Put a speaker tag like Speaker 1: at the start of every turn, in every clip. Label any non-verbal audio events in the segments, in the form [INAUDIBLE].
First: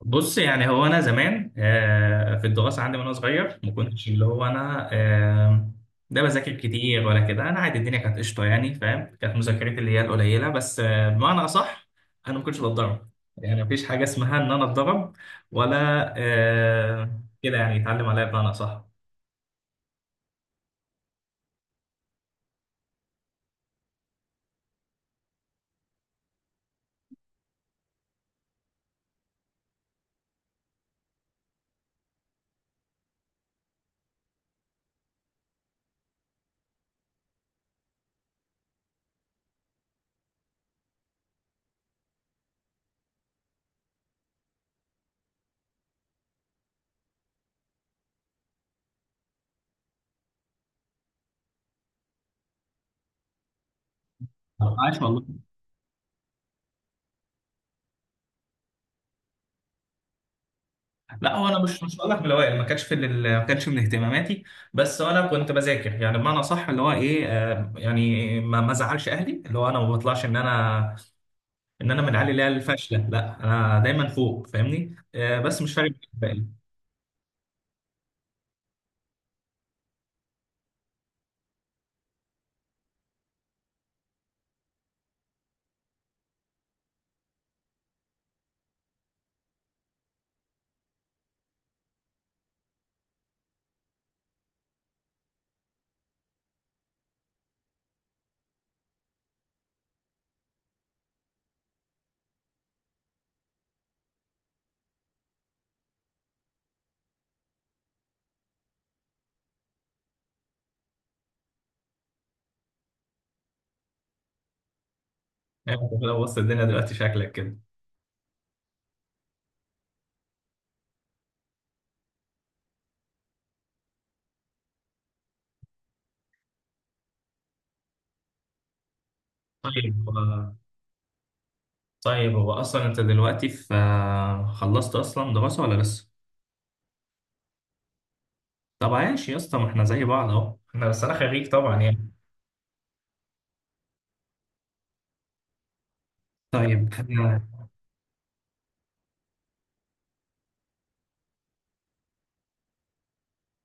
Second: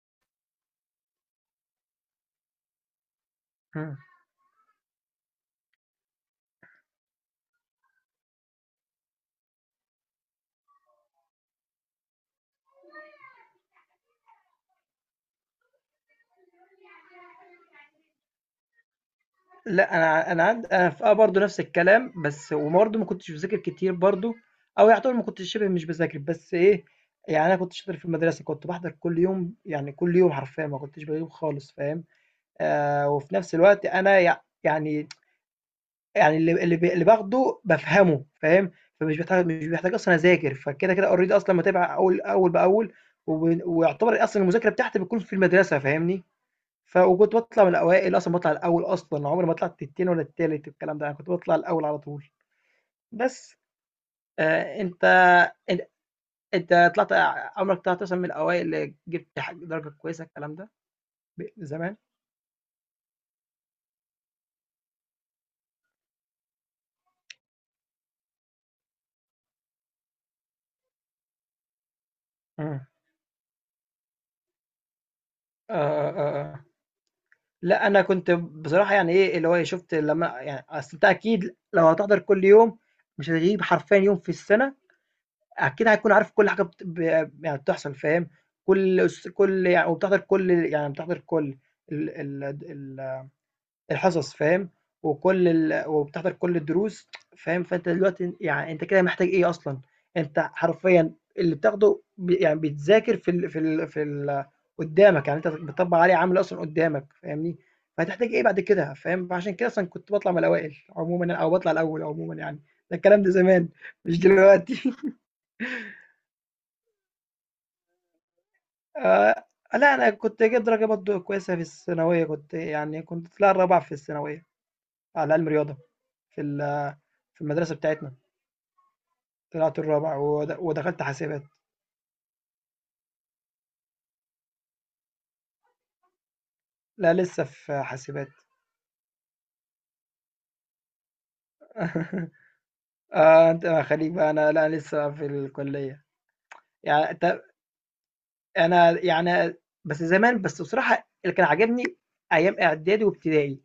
Speaker 1: بص يعني هو انا زمان في الدراسه عندي وانا صغير ما
Speaker 2: مم.
Speaker 1: كنتش اللي هو انا ده بذاكر كتير ولا كده. انا عادي، الدنيا كانت قشطه يعني فاهم، كانت مذاكرتي اللي هي القليله بس، بمعنى اصح انا ما كنتش بتضرب، يعني مفيش حاجه اسمها ان انا اتضرب ولا كده يعني يتعلم عليا بمعنى اصح.
Speaker 2: لا، انا في برضه نفس الكلام. بس وبرضه ما كنتش بذاكر كتير برضه، او يعتبر ما كنتش شبه مش بذاكر، بس ايه. يعني انا كنت شاطر في المدرسه، كنت بحضر كل يوم، يعني كل يوم حرفيا ما كنتش بغيب خالص، فاهم. آه، وفي نفس الوقت انا يعني اللي باخده بفهمه، فاهم. فمش بحتاج، مش بحتاج اصلا اذاكر، فكده كده اوريدي اصلا متابع اول اول باول. ويعتبر اصلا المذاكره بتاعتي بتكون في المدرسه، فاهمني. وكنت باطلع من الأوائل أصلًا، باطلع الأول أصلًا، عمري ما طلعت التاني ولا التالت والكلام ده، أنا كنت باطلع الأول على طول. بس. آآ
Speaker 1: عاش
Speaker 2: أنت
Speaker 1: والله.
Speaker 2: أن أنت طلعت، عمرك طلعت مثلًا من الأوائل اللي جبت درجة كويسة الكلام ده؟
Speaker 1: لا هو انا مش
Speaker 2: زمان؟
Speaker 1: مش هقول لك من الاوائل، ما كانش من اهتماماتي. بس انا كنت بذاكر يعني بمعنى صح، اللي هو ايه، يعني ما زعلش اهلي، اللي هو انا ما بطلعش ان انا من العيال اللي هي
Speaker 2: إمم.
Speaker 1: الفاشله. لا انا دايما فوق فاهمني، بس مش فارق معايا
Speaker 2: آه، آه،
Speaker 1: الباقي.
Speaker 2: آه. لأ، أنا كنت بصراحة يعني إيه، اللي هو إيه، شُفت لمّا يعني أصل أنت أكيد لو هتحضر كل يوم، مش هتغيب حرفيًا يوم في السنة، أكيد هتكون عارف كل حاجة بت ب يعني بتحصل، فاهم؟ كل يعني، بتحضر كل ال ال د ال الحصص، فاهم، وكل ال وبتحضر كل الدروس، فاهم. فأنت دلوقتي يعني أنت كده محتاج إيه أصلًا؟ أنت حرفيًا اللي بتاخده يعني بيتذاكر في ال في ال في ال قدّامك، يعني أنت بتطبّق عليه عملي أصلًا قدّامك، فاهمني. فهتحتاج إيه بعد كده، فاهم. فعشان كده أصلًا كنت باطلع من الأوائل عمومًا، أو باطلع الأول عمومًا يعني. ده الكلام ده زمان، مش دلوقتي.
Speaker 1: يعني انت لو وسط الدنيا دلوقتي شكلك كده.
Speaker 2: [LAUGHS] آآ، لأ، أنا كنت جايب درجة برضه كويسة في الثانوية، كنت طلِعت الرابع في الثانوية على عِلم رياضة في ال في المدرسة بتاعتنا. طلعت
Speaker 1: طيب
Speaker 2: الرابع، ودخلت حاسبات.
Speaker 1: طيب هو اصلا انت دلوقتي في خلصت اصلا دراسه ولا لسه؟
Speaker 2: لا لسه في حاسبات.
Speaker 1: طب عايش يا اسطى، ما احنا زي بعض اهو، احنا بس انا خريج طبعا يعني.
Speaker 2: [LAUGHS] اه انت خليك بقى، انا لا لسه في الكلية.
Speaker 1: طيب
Speaker 2: يعني انت
Speaker 1: آه،
Speaker 2: انا بس زمان، بس بصراحة اللي كان عاجبني ايام اعدادي وابتدائي.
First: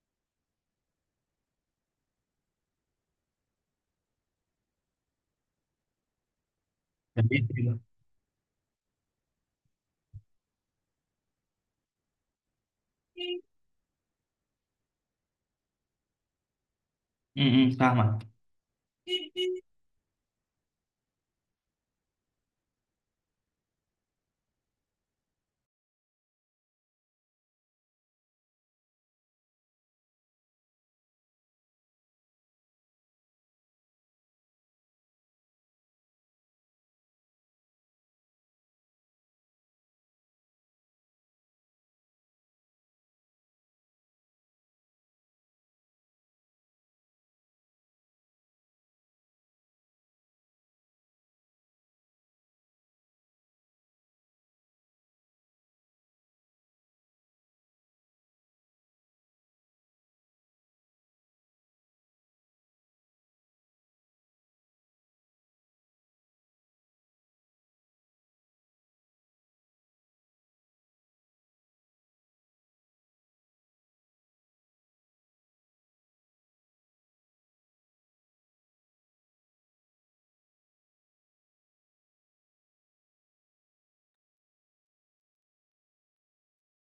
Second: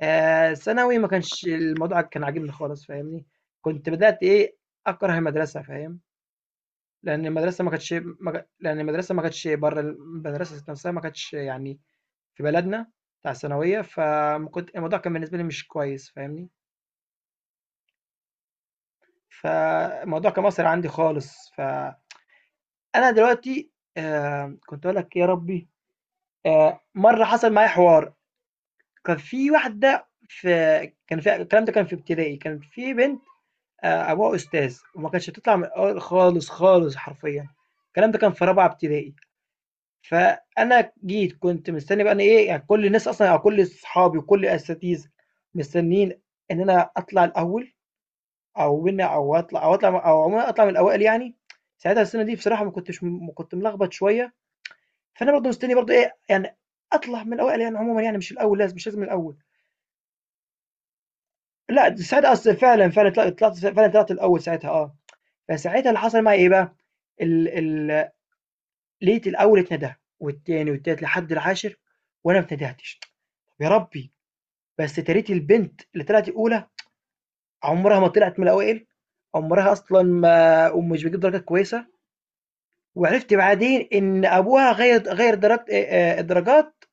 Speaker 2: آه، ثانوي ما كانش الموضوع كان عاجبني خالص، فاهمني. كنت بدأت ايه اكره المدرسة، فاهم. لان
Speaker 1: خريج
Speaker 2: المدرسة ما
Speaker 1: كده.
Speaker 2: كانتش لان المدرسة ما كانتش، بره المدرسة ذات نفسها ما كانتش يعني في بلدنا بتاع الثانوية. الموضوع كان بالنسبة لي مش كويس، فاهمني.
Speaker 1: امم، فاهمك.
Speaker 2: فالموضوع كان مأثر عندي خالص. فأنا دلوقتي، كنت هاقول لك إيه يا ربي. مرّة حصل معايا حوار، كان في الكلام ده كان في ابتدائي، كان في بنت أبوها أستاذ، وما كانتش بتطلع من الأول خالص، خالص حرفيًا. الكلام ده كان في رابعة ابتدائي. فأنا جيت كنت مستني بقى أنا إيه، يعني كل الناس أصلًا أو كل صحابي وكل الأساتذة مستنيين إن أنا أطلع الأول، أو win، أو عمومًا أطلع من الأوائل يعني. ساعتها السنة دي بصراحة ما كنتش م كنت ملخبط شوية. فأنا برضه مستني برضه إيه، يعني أطلع من الأوائل يعني عمومًا، يعني مش الأول لازم، مش لازم الأول. لأ ساعتها أصل فعلًا، فعلًا طل طلعت فعلًا طلعت الأول ساعتها، آه. فساعتها اللي حصل معايا إيه بقى، ال ال لقيت الأول اتندى، والتاني والتالت لحد العاشر، وأنا ما اتندهتش. طب يا ربي. بس تاريت البنت اللي طلعت الأولى عمرها ما طلعت من الأوائل، عمرها أصلًا ما ومش بتجيب درجات كويسة. وعرفت بعدين إن أبوها غيّر درجت الدرجات،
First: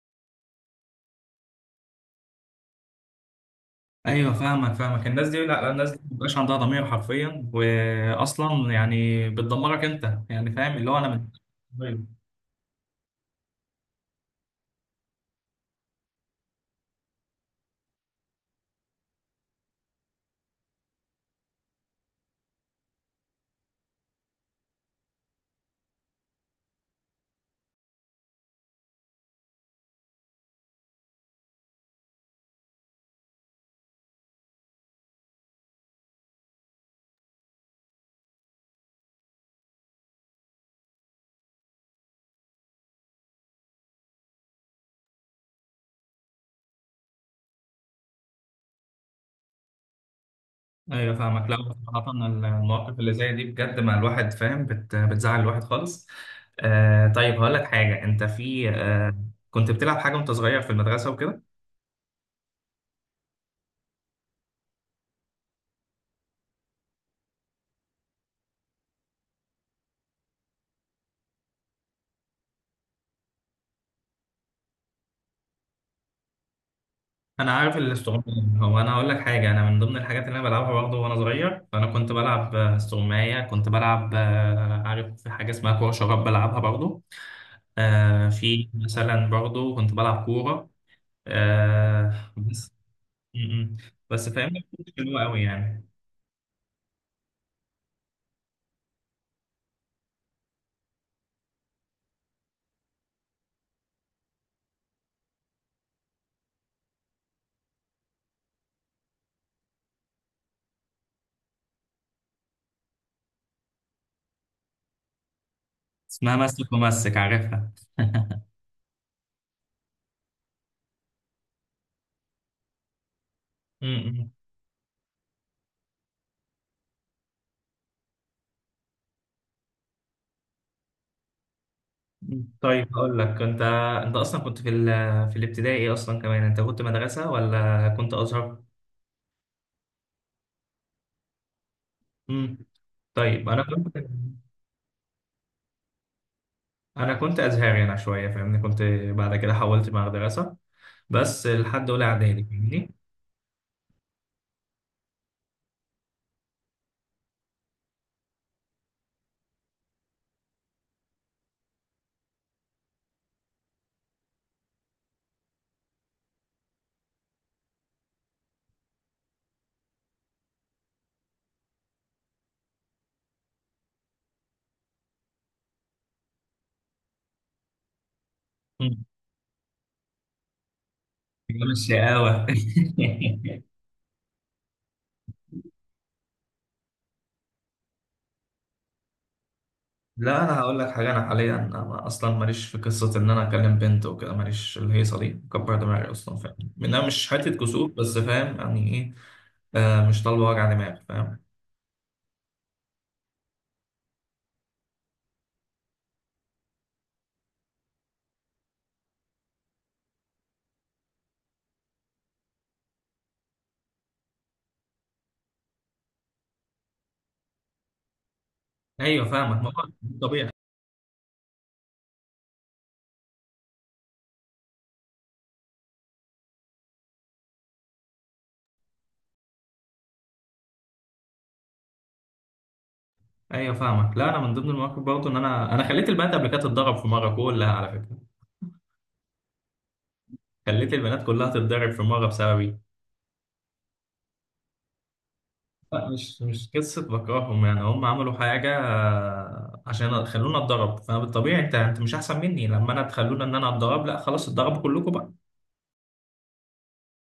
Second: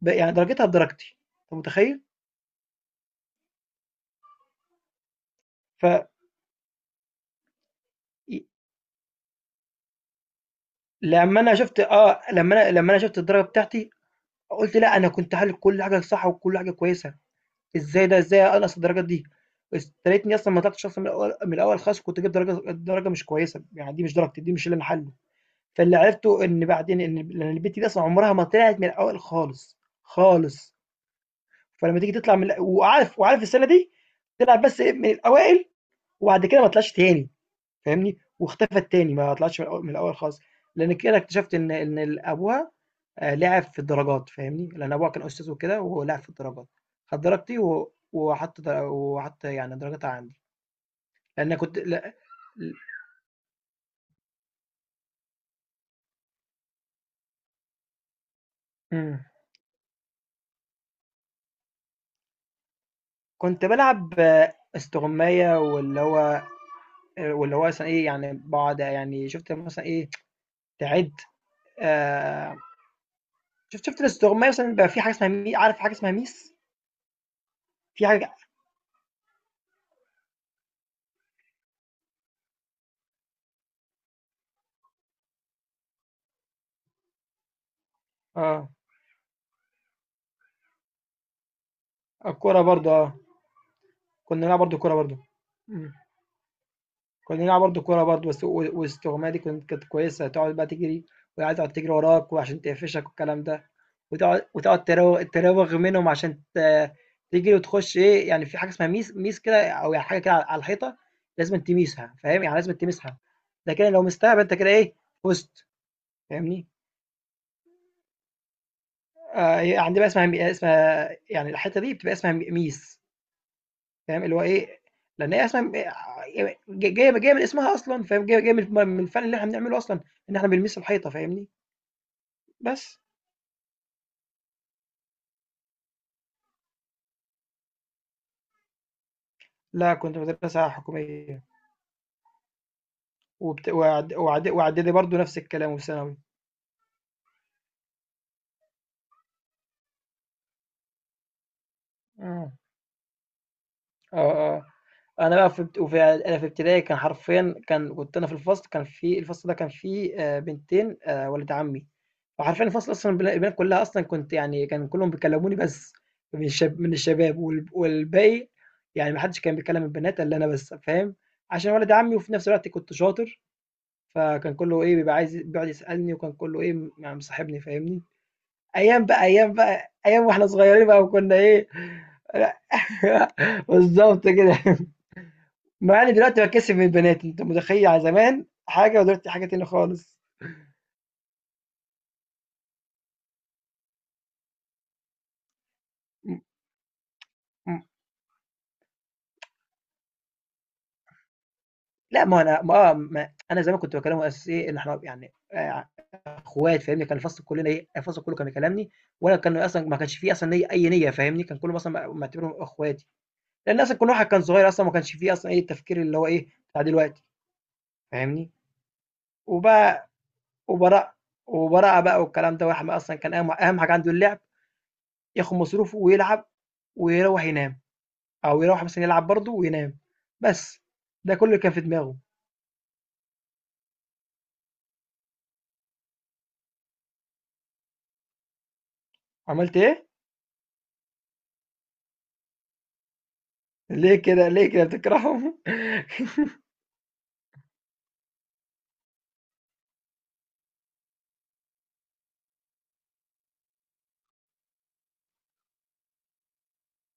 Speaker 2: يعني درجتها بدرجتي. أنت متخيّل؟
Speaker 1: ايوه فاهمك فاهمك، الناس دي، لا لا،
Speaker 2: ف
Speaker 1: الناس دي مبقاش عندها ضمير حرفيا،
Speaker 2: ي
Speaker 1: واصلا يعني بتدمرك انت يعني، فاهم اللي هو انا من.
Speaker 2: لمّا أنا شُفت
Speaker 1: طيب.
Speaker 2: لمّا أنا شُفت الدرجة بتاعتي، قُلت لأ. أنا كنت حالل كل حاجة صح وكل حاجة كويسة. إزاي أنقّص الدرجات دي؟ بس يا ريتني أصلًا ما طلعتش أصلًا من الأول، من الأول خالص كنت جِبت درجة مش كويسة، يعني دي مش درجتي، دي مش اللي أنا حالله. فاللي عرفته إن بعدين إن ب لإن البت دي أصلًا عمرها ما طلعت من الأول خالص، خالص. فلما تيجي تطلع من، وعارف، وعارف السنة دي تلعب بس إيه، من الأوائل، وبعد كده ما طلعش تاني، فاهمني، واختفت تاني، ما طلعش من الأول، من الأول خالص. لأن كده اكتشفت إن أبوها آه، لعب في الدرجات، فاهمني، لأن أبوها كان أستاذ وكده، وهو لعب في الدرجات. خد درجتي وحط يعني درجتها عندي،
Speaker 1: ايوه فاهمك. لا
Speaker 2: لأن كنت،
Speaker 1: صراحة،
Speaker 2: لا، ل-
Speaker 1: المواقف اللي زي دي بجد مع الواحد فاهم بتزعل الواحد خالص. طيب هقول لك حاجة. انت في
Speaker 2: مم.
Speaker 1: كنت بتلعب حاجة وانت صغير في المدرسة وكده؟
Speaker 2: كنت بلعب استغماية، واللي هو مثلا ايه، يعني بقعد، يعني شفت مثلا ايه تعد آه، شفت الاستغماية مثلًا. بيبقى في حاجة اسمها عارف حاجة اسمها ميس؟
Speaker 1: انا عارف
Speaker 2: في
Speaker 1: الاستغماية.
Speaker 2: حاجة،
Speaker 1: هو انا هقول لك حاجة، انا من ضمن الحاجات اللي انا بلعبها برضه وانا صغير، فانا كنت بلعب استغماية، كنت بلعب عارف في حاجة اسمها كورة شراب، بلعبها برضه. في
Speaker 2: آه،
Speaker 1: مثلا برضه كنت بلعب كورة.
Speaker 2: الكورة
Speaker 1: بس.
Speaker 2: برضه، آه.
Speaker 1: م- م. بس
Speaker 2: كنا بنلعب
Speaker 1: فاهمني
Speaker 2: برضه
Speaker 1: مش
Speaker 2: كورة
Speaker 1: حلوة
Speaker 2: برضه.
Speaker 1: قوي يعني.
Speaker 2: إمم. كنا بنلعب برضه كورة برضه، بس. والاستغماية دي كانت كويسة، تقعد بقى تجري والعيال تقعد تجري وراك وعشان تقفشك والكلام ده. وتقعد تراوغ منهم عشان تجري وتخش إيه، يعني في حاجة اسمها ميس، ميس كده، أو يعني حاجة كده على الحيطة، لازمًا تميسها، فاهم، يعني لازمًا تمسها. ده كده لو مِستها يبقى أنت كده إيه، فُزت،
Speaker 1: اسمها
Speaker 2: فاهمني؟
Speaker 1: مسك، ومسك عارفها.
Speaker 2: هي عندنا بقى اسمها يعني الحتّة دي بتبقى اسمها م ميس، فاهم،
Speaker 1: امم.
Speaker 2: اللي هو إيه. لإن هي أصلًا ب ج جاية جاية من اسمها أصلًا، فاهم، جاية من الفن اللي إحنا بنعمله أصلًا، إن إحنا بنميس الحيطة، فاهمني.
Speaker 1: طيب
Speaker 2: بس.
Speaker 1: هقول لك. انت اصلا كنت في في الابتدائي ايه اصلا، كمان انت كنت مدرسه ولا كنت ازهر؟
Speaker 2: لأ، كنت مدرسة حكومية،
Speaker 1: امم. طيب انا
Speaker 2: وبت
Speaker 1: كنت
Speaker 2: وإعد وإعد وإعدادي برضه نفس الكلام وفي ثانوي.
Speaker 1: انا كنت ازهري انا شويه فاهمني، كنت بعد كده حولت مدرسه، بس لحد اولى اعدادي
Speaker 2: إمم.
Speaker 1: فاهمني.
Speaker 2: آه، آه. أنا بقى في ابت- وفي إعد- أنا في ابتدائي، كان حرفيًا كنت أنا في الفصل، في الفصل ده كان فيه بنتين، ولد عمي. وحرفيًا الفصل أصلًا البنات كلها أصلًا، كنت يعني كان كلهم بيكلموني، بس من الشباب والباقي، يعني ما حدش كان بيكلم البنات إلا أنا بس، فاهم، عشان ولد عمي، وفي نفس الوقت كنت شاطر. فكان كله إيه بيبقى عايز بيقعد يسألني، وكان كله إيه، يعني مصاحبني، فاهمني.
Speaker 1: مم.
Speaker 2: أيام بقى، أيام بقى أيام وإحنا صغيرين بقى، وكنا
Speaker 1: أيام
Speaker 2: إيه.
Speaker 1: الشقاوة.
Speaker 2: [LAUGHS]
Speaker 1: [LAUGHS]
Speaker 2: بالظبط كده. مع اني دلوقتي باتكسف من البنات. أنت متخيل يعني زمان حاجة ودلوقتي حاجة تانية خالص.
Speaker 1: لا انا هقول لك حاجه، انا حاليا أنا اصلا ماليش في قصه ان انا اكلم بنت وكده، ماليش الهيصه دي، كبر دماغي اصلا،
Speaker 2: إمم،
Speaker 1: فاهم منها مش حته
Speaker 2: إمم.
Speaker 1: كسوف، بس فاهم يعني ايه؟ مش طالبه وجع دماغ فاهم.
Speaker 2: لأ، ما هو أنا ما آه، ما أنا زمان كنت باكلمهم أساس إيه، إن إحنا يعني أخوات، فاهمني. كان الفصل كلنا إيه، الفصل كله كان بيكلمني، وأنا كان أصلًا ما كانش في أصلًا ليّا أي نيّة، فاهمني. كان كله مثلًا معتبرهم أخواتي، لأن أصلًا كل واحد كان صغير، أصلًا ما كانش في أصلًا إيه التفكير اللي هو إيه، بتاع دلوقتي، فاهمني.
Speaker 1: ايوه فاهمك ما هو
Speaker 2: وبقى
Speaker 1: طبيعي.
Speaker 2: وبرا وبراءة بقى والكلام ده. واحد أصلًا كان أهم، أهم حاجة عنده اللعب، ياخد مصروفه ويلعب ويروّح ينام. أو يروّح مثلًا يلعب برضه وينام، بس. ده كلّ اللي كان في دماغه.
Speaker 1: ايوه فاهمك. لا انا من ضمن المواقف برضه، ان انا خليت البنات قبل كده تتضرب في مره كلها، على فكره.
Speaker 2: عملت إيه؟
Speaker 1: خليت البنات كلها تتضرب في مره بسببي.
Speaker 2: ليه كده، ليه كده بتكرههم؟
Speaker 1: لا مش
Speaker 2: [LAUGHS]
Speaker 1: مش قصه بكرههم، يعني هم عملوا حاجه، عشان خلونا اتضرب، فبالطبيعي انت مش احسن مني، لما انا تخلونا ان انا اتضرب، لا خلاص اتضربوا كلكم بقى.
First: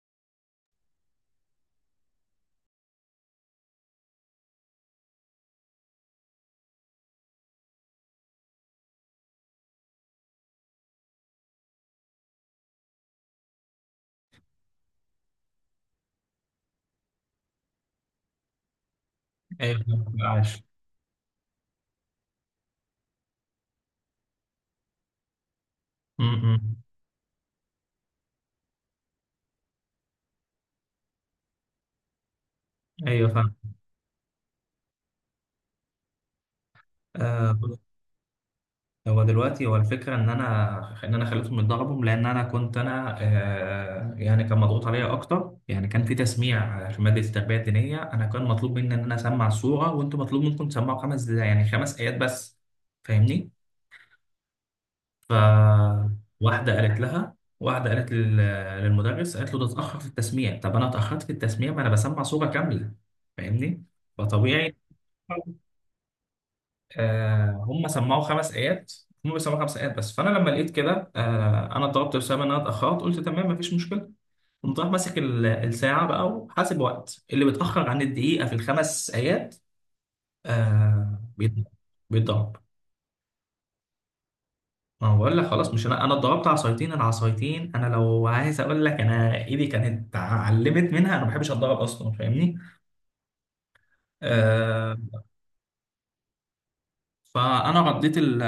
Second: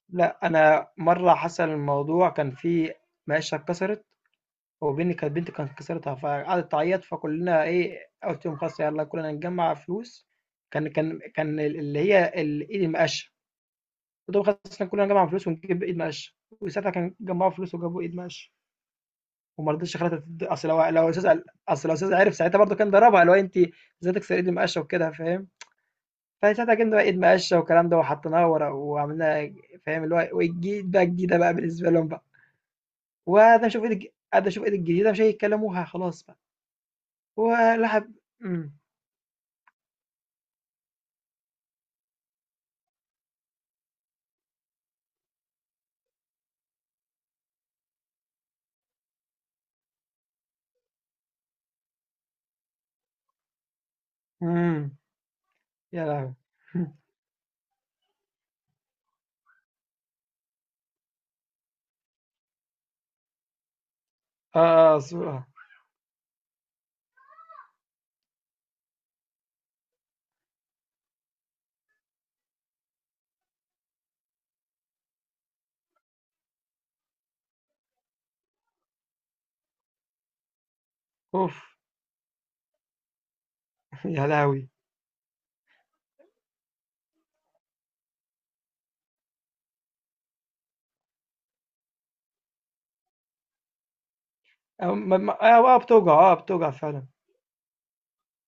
Speaker 2: لأ، أنا مرّة حصل الموضوع، كان في مقاشة اتكسرت، وبين كانت بنتي كانت كسرتها، فقعدت تعيّط. فكلّنا إيه، قُلت لهم خلاص يالّا كلّنا نجمّع فلوس، كان اللي هي ال إيد المقاشة. قُلت لهم خلاص إحنا كلّنا نجمّع فلوس ونجيب إيد مقاشة. وساعتها كان جمّعوا فلوس وجابوا إيد مقاشة. وما
Speaker 1: ايوه
Speaker 2: رضيتش خلاص
Speaker 1: فاهمك،
Speaker 2: تد-.
Speaker 1: عاش.
Speaker 2: اصل لو الاستاذ قال-. اصل لو الاستاذ عرف ساعتها برضه كان ضربها، اللي هو انت ازاي تكسر ايد المقشه وكده، فاهم.
Speaker 1: م-
Speaker 2: فساعتها
Speaker 1: م.
Speaker 2: جبنا بقى ايد مقشه والكلام ده، وحطيناها ورا وعملناها، فاهم، اللي هو وجديد بقى، جديده بقى بالنسبه لهم بقى.
Speaker 1: ايوه فاهم.
Speaker 2: وقعد اشوف ايد الج- قعد اشوف ايد الجديده، مش هيتكلموها خلاص بقى،
Speaker 1: آه
Speaker 2: ولحب. امم.
Speaker 1: هو دلوقتي، هو الفكره ان انا خليتهم يتضربوا، لان انا كنت انا، يعني كان مضغوط عليا اكتر، يعني كان في تسميع في ماده التربيه الدينيه، انا كان مطلوب مني ان انا اسمع السوره، وانتوا مطلوب منكم تسمعوا خمس، يعني 5 ايات بس، فاهمني.
Speaker 2: امم.
Speaker 1: ف
Speaker 2: يا لهوي. [LAUGHS]
Speaker 1: واحده قالت للمدرس، قالت له ده اتاخر في التسميع، طب انا اتاخرت في التسميع، ما انا بسمع سوره كامله فاهمني، فطبيعي.
Speaker 2: اه صورة.
Speaker 1: هم سمعوا 5 ايات، هم بيسمعوا 5 ايات بس، فانا لما لقيت كده، انا ضربت بسبب ان انا اتاخرت، قلت تمام مفيش مشكله. قمت رايح ماسك الساعه بقى، وحاسب وقت اللي بيتاخر عن الدقيقه في الخمس ايات آه
Speaker 2: اوف.
Speaker 1: بيت- بيتضرب.
Speaker 2: [LAUGHS] يا لهوي.
Speaker 1: ما هو بقول لك خلاص، مش انا اتضربت عصايتين. العصايتين انا لو عايز اقول لك، انا ايدي كانت اتعلمت منها، انا ما بحبش اتضرب اصلا فاهمني. آه،
Speaker 2: بتوجع، اه بتوجع فعلا.
Speaker 1: فانا رديت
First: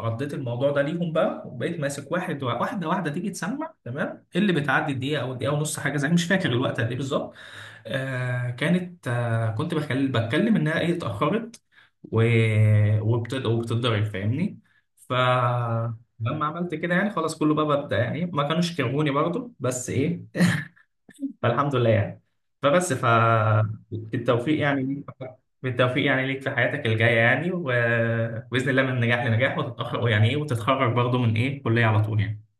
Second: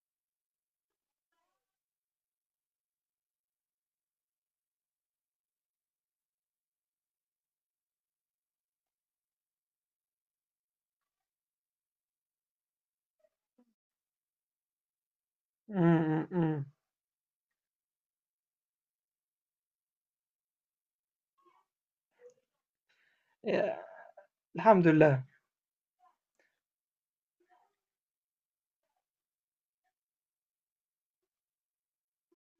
Speaker 1: رديت الموضوع ده ليهم بقى، وبقيت ماسك واحده تيجي تسمع، تمام، اللي بتعدي الدقيقه او الدقيقه ونص، حاجه زي، مش فاكر الوقت قد ايه بالظبط. آه كانت آه كنت بتكلم انها ايه اتاخرت و... وبتتضرب فاهمني.
Speaker 2: امم،
Speaker 1: فلما
Speaker 2: امم.
Speaker 1: عملت كده يعني خلاص، كله بقى بدأ يعني ما كانوش كرهوني برضه بس ايه، فالحمد لله يعني. فبس
Speaker 2: الحمد لله.
Speaker 1: بالتوفيق يعني ليك في حياتك الجاية يعني، وبإذن الله من نجاح لنجاح، وتتأخر يعني إيه وتتخرج برضه من إيه كلية على طول يعني.